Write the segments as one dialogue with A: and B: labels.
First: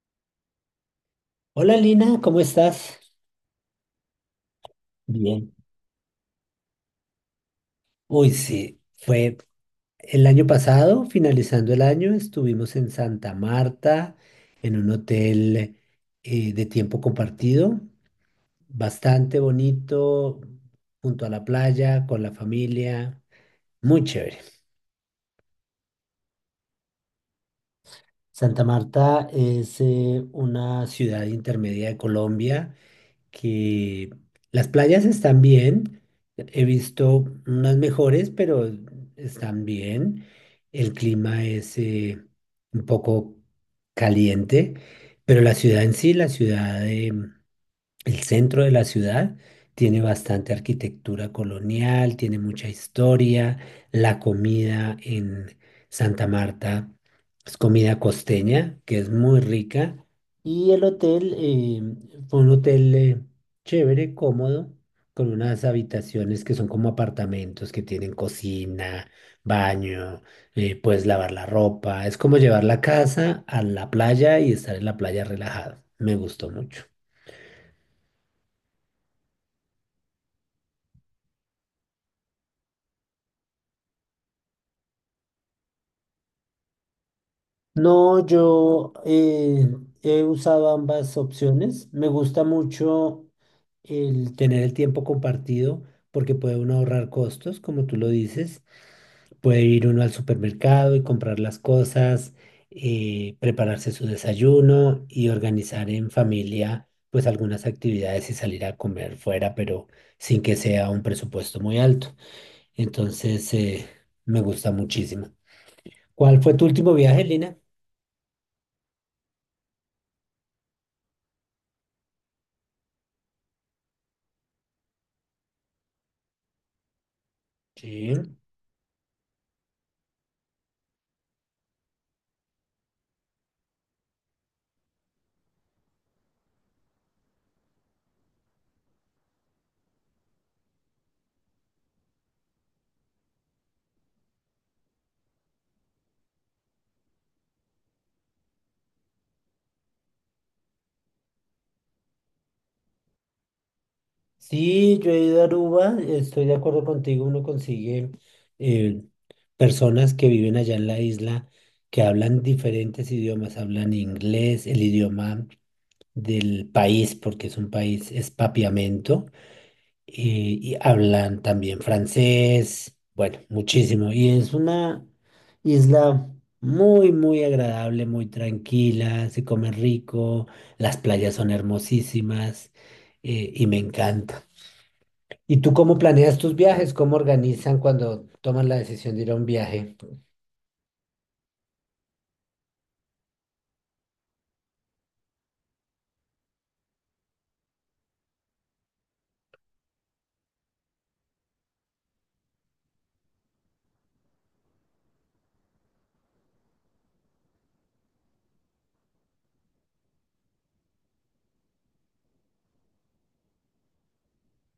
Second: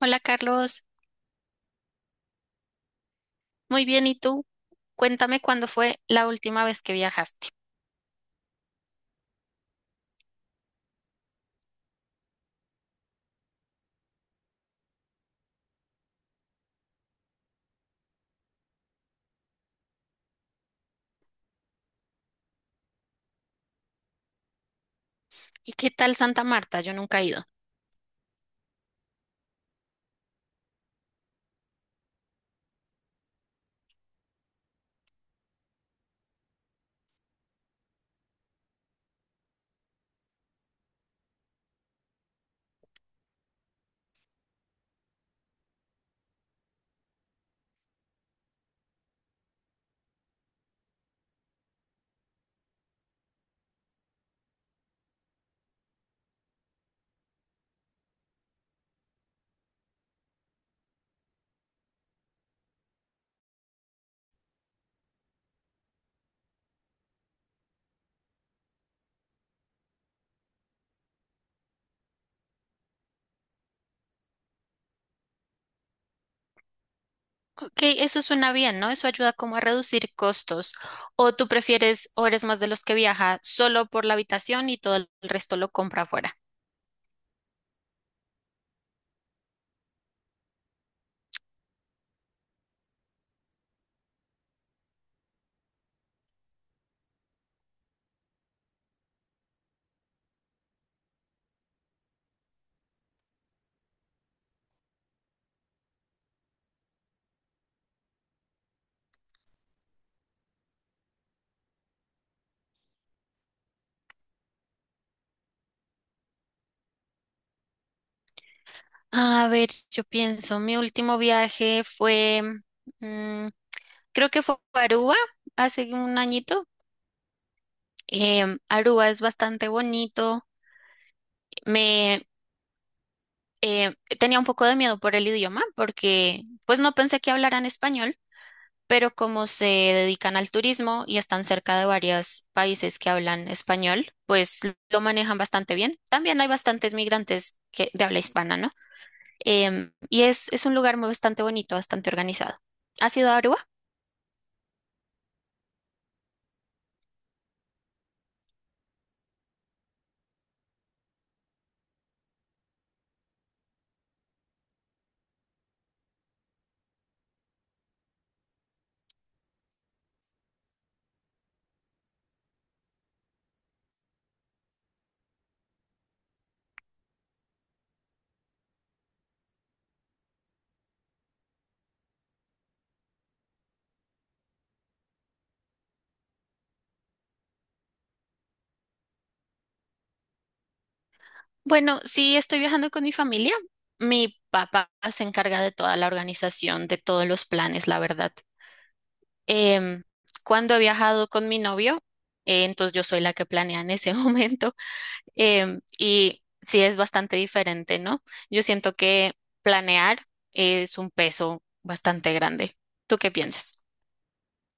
A: Hola Carlos,
B: Hola Lina, ¿cómo estás?
A: muy bien, ¿y tú? Cuéntame
B: Bien.
A: cuándo fue la última vez que viajaste.
B: Uy, sí, fue el año pasado, finalizando el año, estuvimos en Santa Marta, en un hotel de tiempo compartido, bastante bonito, junto a la playa, con la familia, muy chévere.
A: ¿Y qué tal Santa Marta? Yo nunca he ido.
B: Santa Marta es una ciudad intermedia de Colombia. Que las playas están bien, he visto unas mejores, pero están bien. El clima es un poco caliente, pero la ciudad en sí, la ciudad el centro de la ciudad tiene bastante arquitectura colonial, tiene mucha historia. La comida en Santa Marta es comida costeña, que es muy rica. Y el hotel fue un hotel chévere, cómodo, con unas habitaciones que son como apartamentos, que tienen cocina, baño, puedes lavar la ropa. Es como llevar la casa a la playa y estar en la playa relajado. Me gustó mucho.
A: Ok, eso suena bien, ¿no? Eso ayuda como a reducir costos. ¿O tú prefieres o eres más de los que viaja solo por la habitación y todo el resto lo compra afuera?
B: No, yo he usado ambas opciones. Me gusta mucho el tener el tiempo compartido porque puede uno ahorrar costos, como tú lo dices. Puede ir uno al supermercado y comprar las cosas, prepararse su desayuno y organizar en familia pues algunas actividades y salir a comer fuera, pero sin que sea un presupuesto muy alto. Entonces, me gusta muchísimo. ¿Cuál fue tu último viaje, Lina?
A: A ver, yo pienso, mi último viaje fue, mm, creo que fue a Aruba hace un añito.
B: Sí.
A: Aruba es bastante bonito. Tenía un poco de miedo por el idioma porque pues no pensé que hablaran español, pero como se dedican al turismo y están cerca de varios países que hablan español, pues lo manejan bastante bien. También hay bastantes migrantes que, de habla hispana, ¿no? Y es un lugar muy bastante bonito, bastante organizado. ¿Has ido a Aruba?
B: Sí, yo he ido a Aruba, estoy de acuerdo contigo, uno consigue eh, personas que viven allá en la isla que hablan diferentes idiomas, hablan inglés, el idioma del país, porque es un país, es papiamento, y hablan también francés, bueno, muchísimo. Y es una isla muy, muy agradable, muy tranquila, se come rico, las playas son hermosísimas, y me encanta. ¿Y tú cómo planeas tus viajes? ¿Cómo organizan cuando toman la decisión de ir a un viaje?
A: Bueno, sí, estoy viajando con mi familia. Mi papá se encarga de toda la organización, de todos los planes, la verdad. Em, cuando he viajado con mi novio, entonces yo soy la que planea en ese momento, y sí es bastante diferente, ¿no? Yo siento que planear es un peso bastante grande. ¿Tú qué piensas?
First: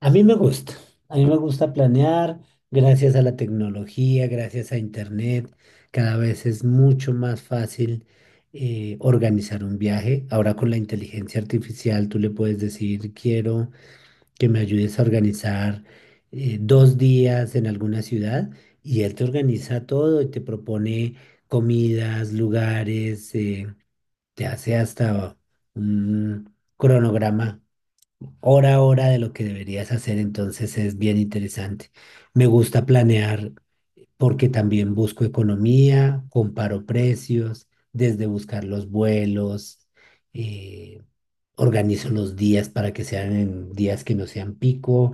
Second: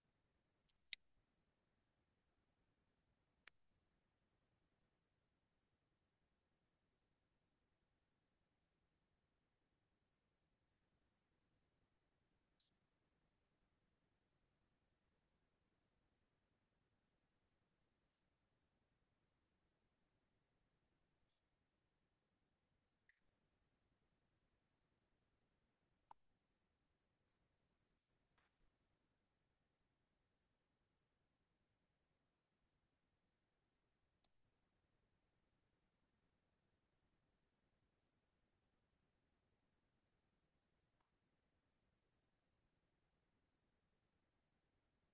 B: A mí me gusta, a mí me gusta planear gracias a la tecnología, gracias a Internet. Cada vez es mucho más fácil organizar un viaje. Ahora con la inteligencia artificial tú le puedes decir, quiero que me ayudes a organizar 2 días en alguna ciudad y él te organiza todo y te propone comidas, lugares. Te hace hasta un cronograma hora a hora de lo que deberías hacer, entonces es bien interesante. Me gusta planear porque también busco economía, comparo precios, desde buscar los vuelos, eh, organizo los días para que sean en días que no sean pico,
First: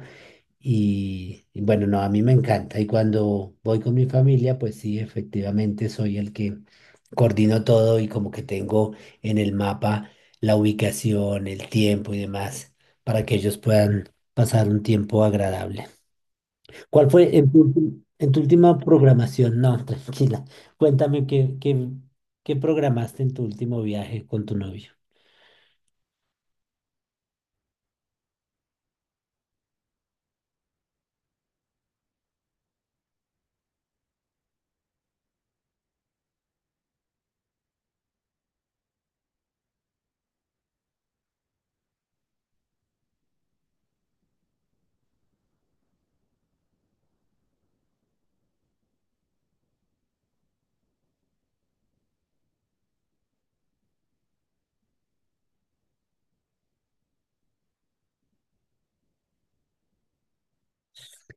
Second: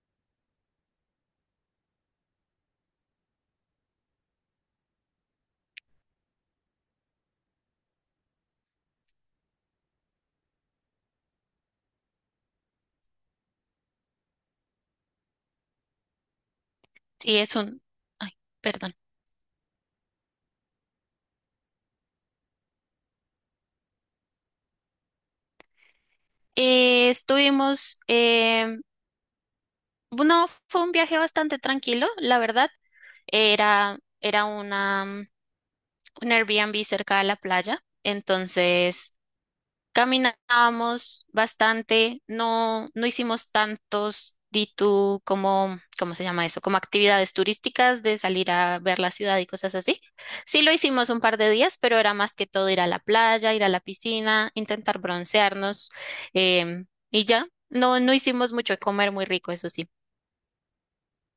B: y bueno, no, a mí me encanta. Y cuando voy con mi familia, pues sí, efectivamente soy el que coordino todo y como que tengo en el mapa la ubicación, el tiempo y demás para que ellos puedan pasar un tiempo agradable. ¿Cuál fue
A: Sí,
B: en
A: es
B: tu,
A: un... Ay,
B: en tu última
A: perdón.
B: programación? No, tranquila. Cuéntame qué, qué, qué programaste en tu último viaje con tu novio.
A: Estuvimos, no, fue un viaje bastante tranquilo, la verdad. Era una un Airbnb cerca de la playa, entonces caminábamos bastante, no, no hicimos tantos D2 como, ¿cómo se llama eso? Como actividades turísticas de salir a ver la ciudad y cosas así. Sí lo hicimos un par de días, pero era más que todo ir a la playa, ir a la piscina, intentar broncearnos em, y ya. No, no hicimos mucho de comer muy rico, eso sí.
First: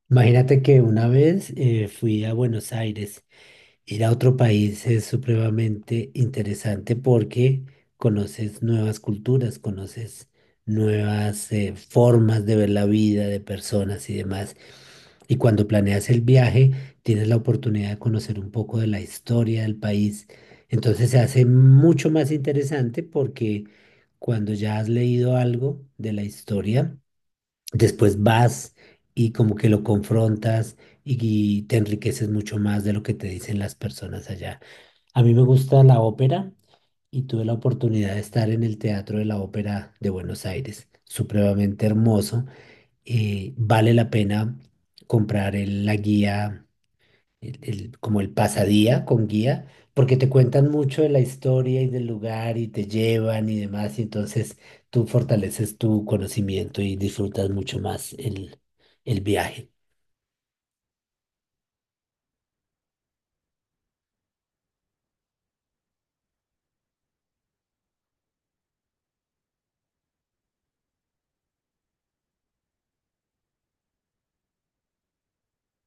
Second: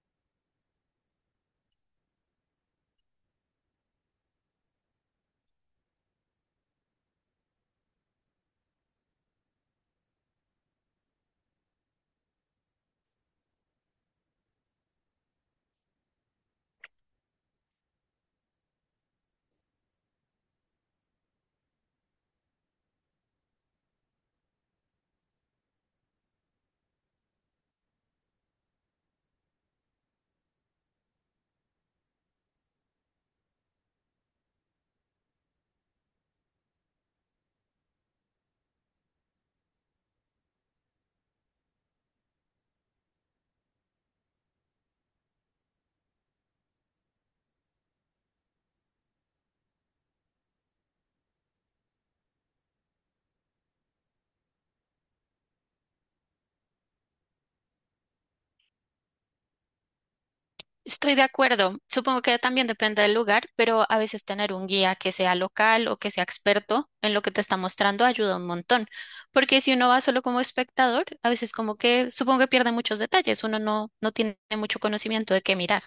B: Imagínate que una vez fui a Buenos Aires. Ir a otro país es supremamente interesante porque conoces nuevas culturas, conoces nuevas formas de ver la vida de personas y demás. Y cuando planeas el viaje, tienes la oportunidad de conocer un poco de la historia del país. Entonces se hace mucho más interesante porque cuando ya has leído algo de la historia, después vas y como que lo confrontas y, y te enriqueces mucho más de lo que te dicen las personas allá. A mí me gusta la ópera y tuve la oportunidad de estar en el Teatro de la Ópera de Buenos Aires, supremamente hermoso. Vale la pena comprar la guía como el pasadía con guía, porque te cuentan mucho de la historia y del lugar y te llevan y demás, y entonces tú fortaleces tu conocimiento y disfrutas mucho más el viaje.
A: Estoy de acuerdo. Supongo que también depende del lugar, pero a veces tener un guía que sea local o que sea experto en lo que te está mostrando ayuda un montón. Porque si uno va solo como espectador, a veces como que supongo que pierde muchos detalles. Uno no, no tiene mucho conocimiento de qué mirar.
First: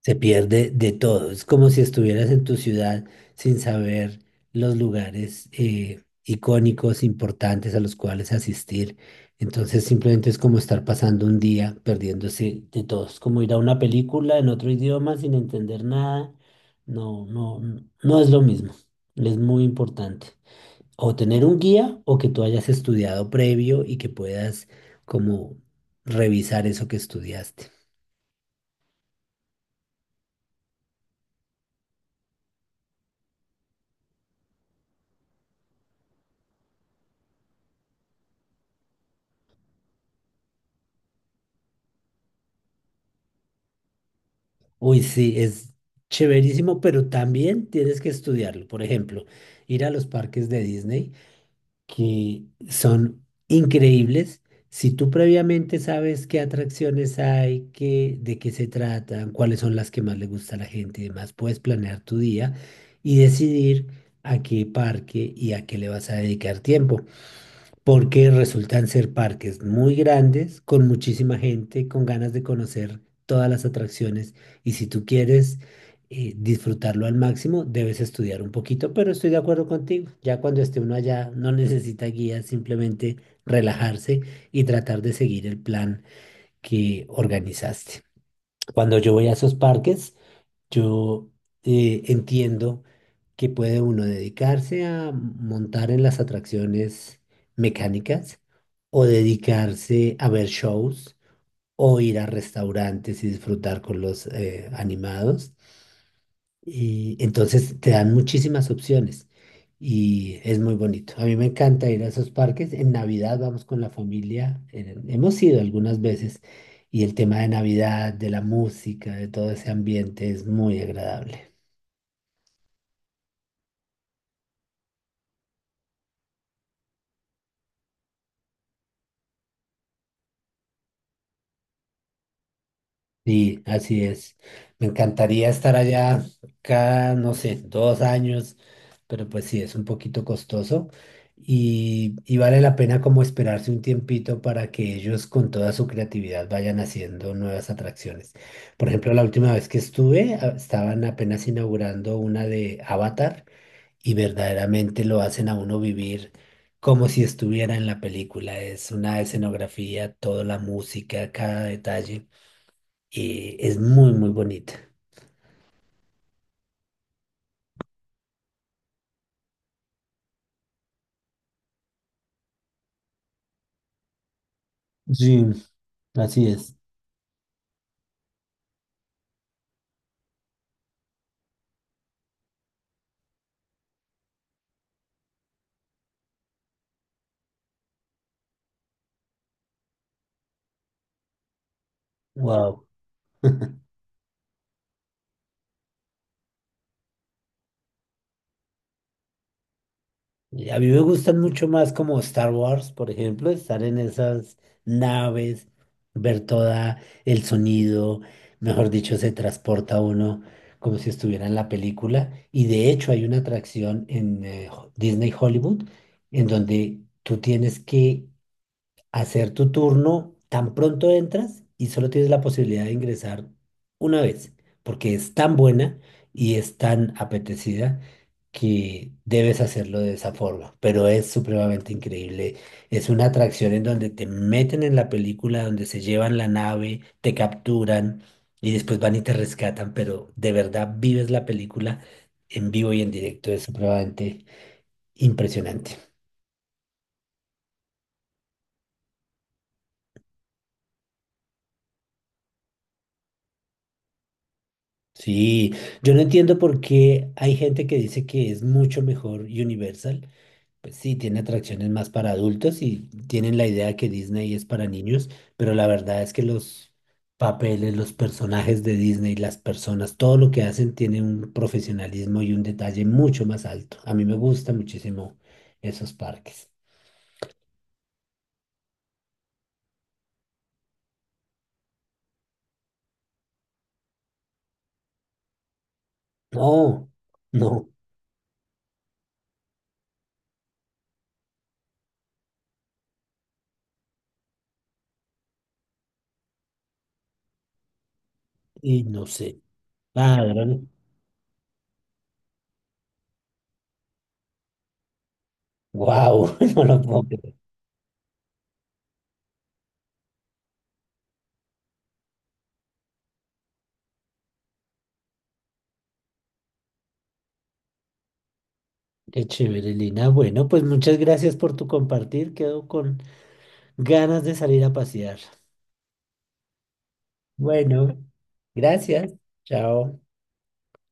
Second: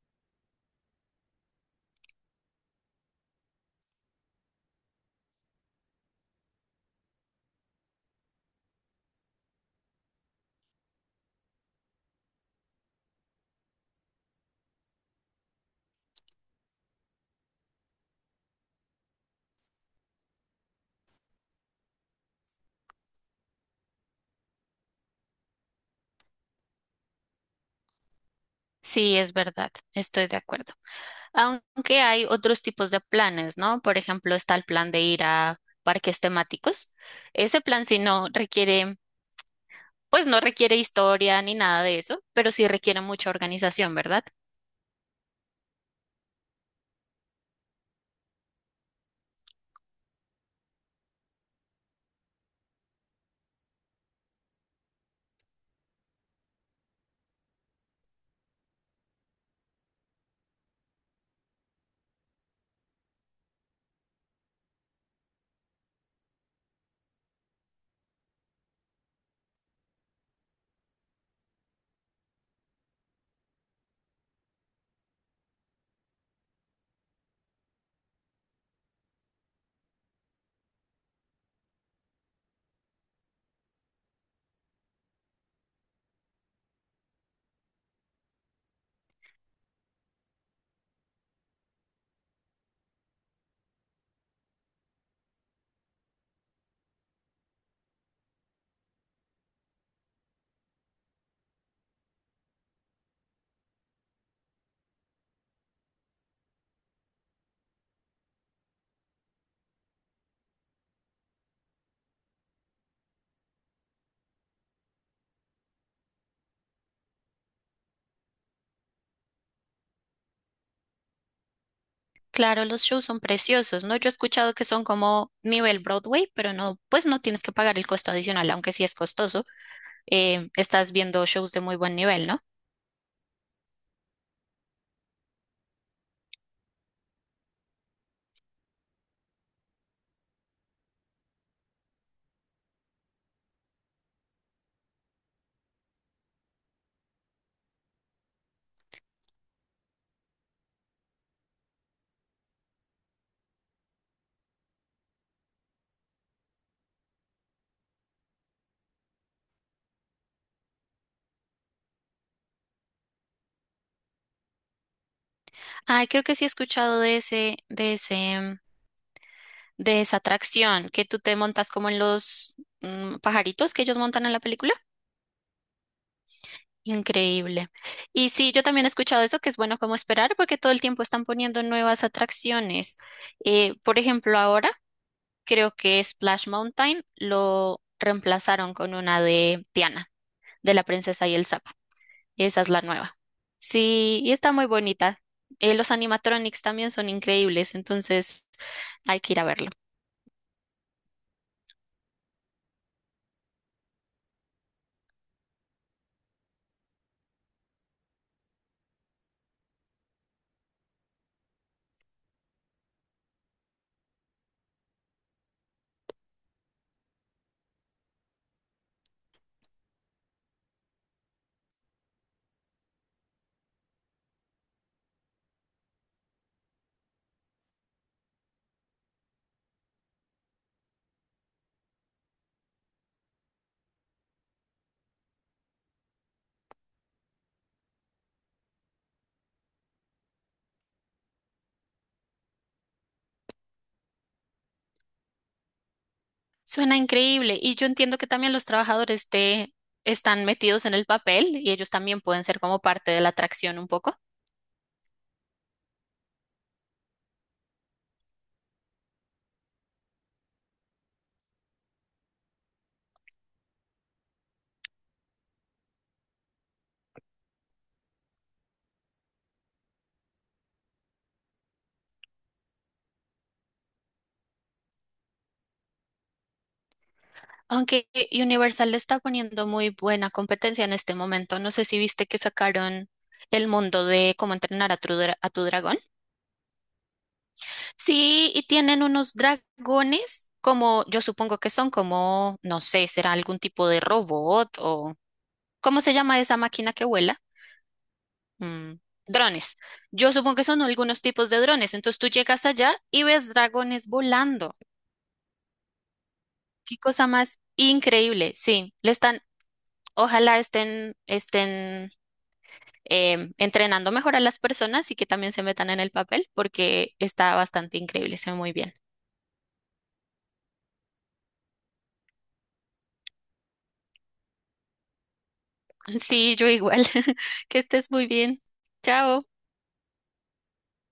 B: Se pierde de todo. Es como si estuvieras en tu ciudad sin saber los lugares icónicos, importantes a los cuales asistir. Entonces simplemente es como estar pasando un día perdiéndose de todo. Es como ir a una película en otro idioma sin entender nada. No, no, no es lo mismo. Es muy importante. O tener un guía o que tú hayas estudiado previo y que puedas como revisar eso que estudiaste.
A: Sí, es verdad. Estoy de acuerdo. Aunque hay otros tipos de planes, ¿no? Por ejemplo, está el plan de ir a parques temáticos. Ese plan sí no requiere, pues no requiere historia ni nada de eso, pero sí requiere mucha organización, ¿verdad?
B: Uy, sí, es chéverísimo, pero también tienes que estudiarlo. Por ejemplo, ir a los parques de Disney, que son increíbles. Si tú previamente sabes qué atracciones hay, qué, de qué se tratan, cuáles son las que más le gusta a la gente y demás, puedes planear tu día y decidir a qué parque y a qué le vas a dedicar tiempo porque resultan ser parques muy grandes, con muchísima gente, con ganas de conocer todas las atracciones. Y si tú quieres disfrutarlo al máximo, debes estudiar un poquito, pero estoy de acuerdo contigo. Ya cuando esté uno allá, no necesita guía, simplemente relajarse y tratar de seguir el plan que organizaste. Cuando yo voy a esos parques, yo entiendo que puede uno dedicarse a montar en las atracciones mecánicas o dedicarse a ver shows o ir a restaurantes y disfrutar con los animados. Y entonces te dan muchísimas opciones y es muy bonito. A mí me encanta ir a esos parques. En Navidad vamos con la familia. Hemos ido algunas veces y el tema de Navidad, de la música, de todo ese ambiente es muy agradable.
A: Claro, los shows son preciosos, ¿no? Yo he escuchado que son como nivel Broadway, pero no, pues no tienes que pagar el costo adicional, aunque sí es costoso. Estás viendo shows de muy buen nivel, ¿no?
B: Sí, así es. Me encantaría estar allá cada, no sé, 2 años, pero pues sí, es un poquito costoso y vale la pena como esperarse un tiempito para que ellos con toda su creatividad vayan haciendo nuevas atracciones. Por ejemplo, la última vez que estuve, estaban apenas inaugurando una de Avatar y verdaderamente lo hacen a uno vivir como si estuviera en la película. Es una escenografía, toda la música, cada detalle es muy, muy bonita.
A: Ay, creo que sí he escuchado de ese, de esa atracción que tú te montas como en los pajaritos que ellos montan en la película.
B: Sí, así es.
A: Increíble. Y sí, yo también he escuchado eso, que es bueno como esperar, porque todo el tiempo están poniendo nuevas atracciones. Por ejemplo, ahora creo que Splash Mountain lo reemplazaron con una de Tiana, de la princesa y el sapo. Esa es la
B: Wow.
A: nueva. Sí, y está muy bonita. Los animatronics también son increíbles, entonces hay que ir a verlo.
B: Y a mí me gustan mucho más como Star Wars, por ejemplo, estar en esas naves, ver toda el sonido, mejor dicho, se transporta uno como si estuviera en la película. Y de hecho hay una atracción en Disney Hollywood en donde tú tienes que hacer tu turno tan pronto entras y solo tienes la posibilidad de ingresar una vez, porque es tan buena y es tan apetecida que debes hacerlo de esa forma, pero es supremamente increíble. Es una atracción en donde te meten en la película, donde se llevan la nave, te capturan y después van y te rescatan, pero de verdad vives la película en vivo y en directo, es supremamente impresionante.
A: Suena increíble y yo entiendo que también los trabajadores te están metidos en el papel y ellos también pueden ser como parte de la atracción un poco.
B: Sí, yo no entiendo por qué hay gente que dice que es mucho mejor Universal. Pues sí, tiene atracciones más para adultos y tienen la idea que Disney es para niños, pero la verdad es que los papeles, los personajes de Disney, las personas, todo lo que hacen tiene un profesionalismo y un detalle mucho más alto. A mí me gustan muchísimo esos parques.
A: Aunque Universal le está poniendo muy buena competencia en este momento, no sé si viste que sacaron El mundo de cómo entrenar a tu dragón.
B: No, no,
A: Sí, y tienen unos dragones como, yo supongo que son como, no sé, será algún tipo de robot o, ¿cómo se llama esa máquina que vuela? Mm,
B: y no sé.
A: Drones. Yo
B: Ah,
A: supongo que son algunos tipos de drones. Entonces tú llegas allá y ves dragones volando.
B: wow, no
A: Qué
B: lo puedo
A: cosa
B: creer.
A: más increíble. Sí, ojalá estén entrenando mejor a las personas y que también se metan en el papel porque está bastante increíble, se ve muy bien.
B: Qué chévere, Lina. Bueno, pues muchas gracias por tu compartir. Quedo con ganas de salir a pasear.
A: Sí, yo igual. Que estés
B: Bueno,
A: muy bien.
B: gracias.
A: Chao.
B: Chao.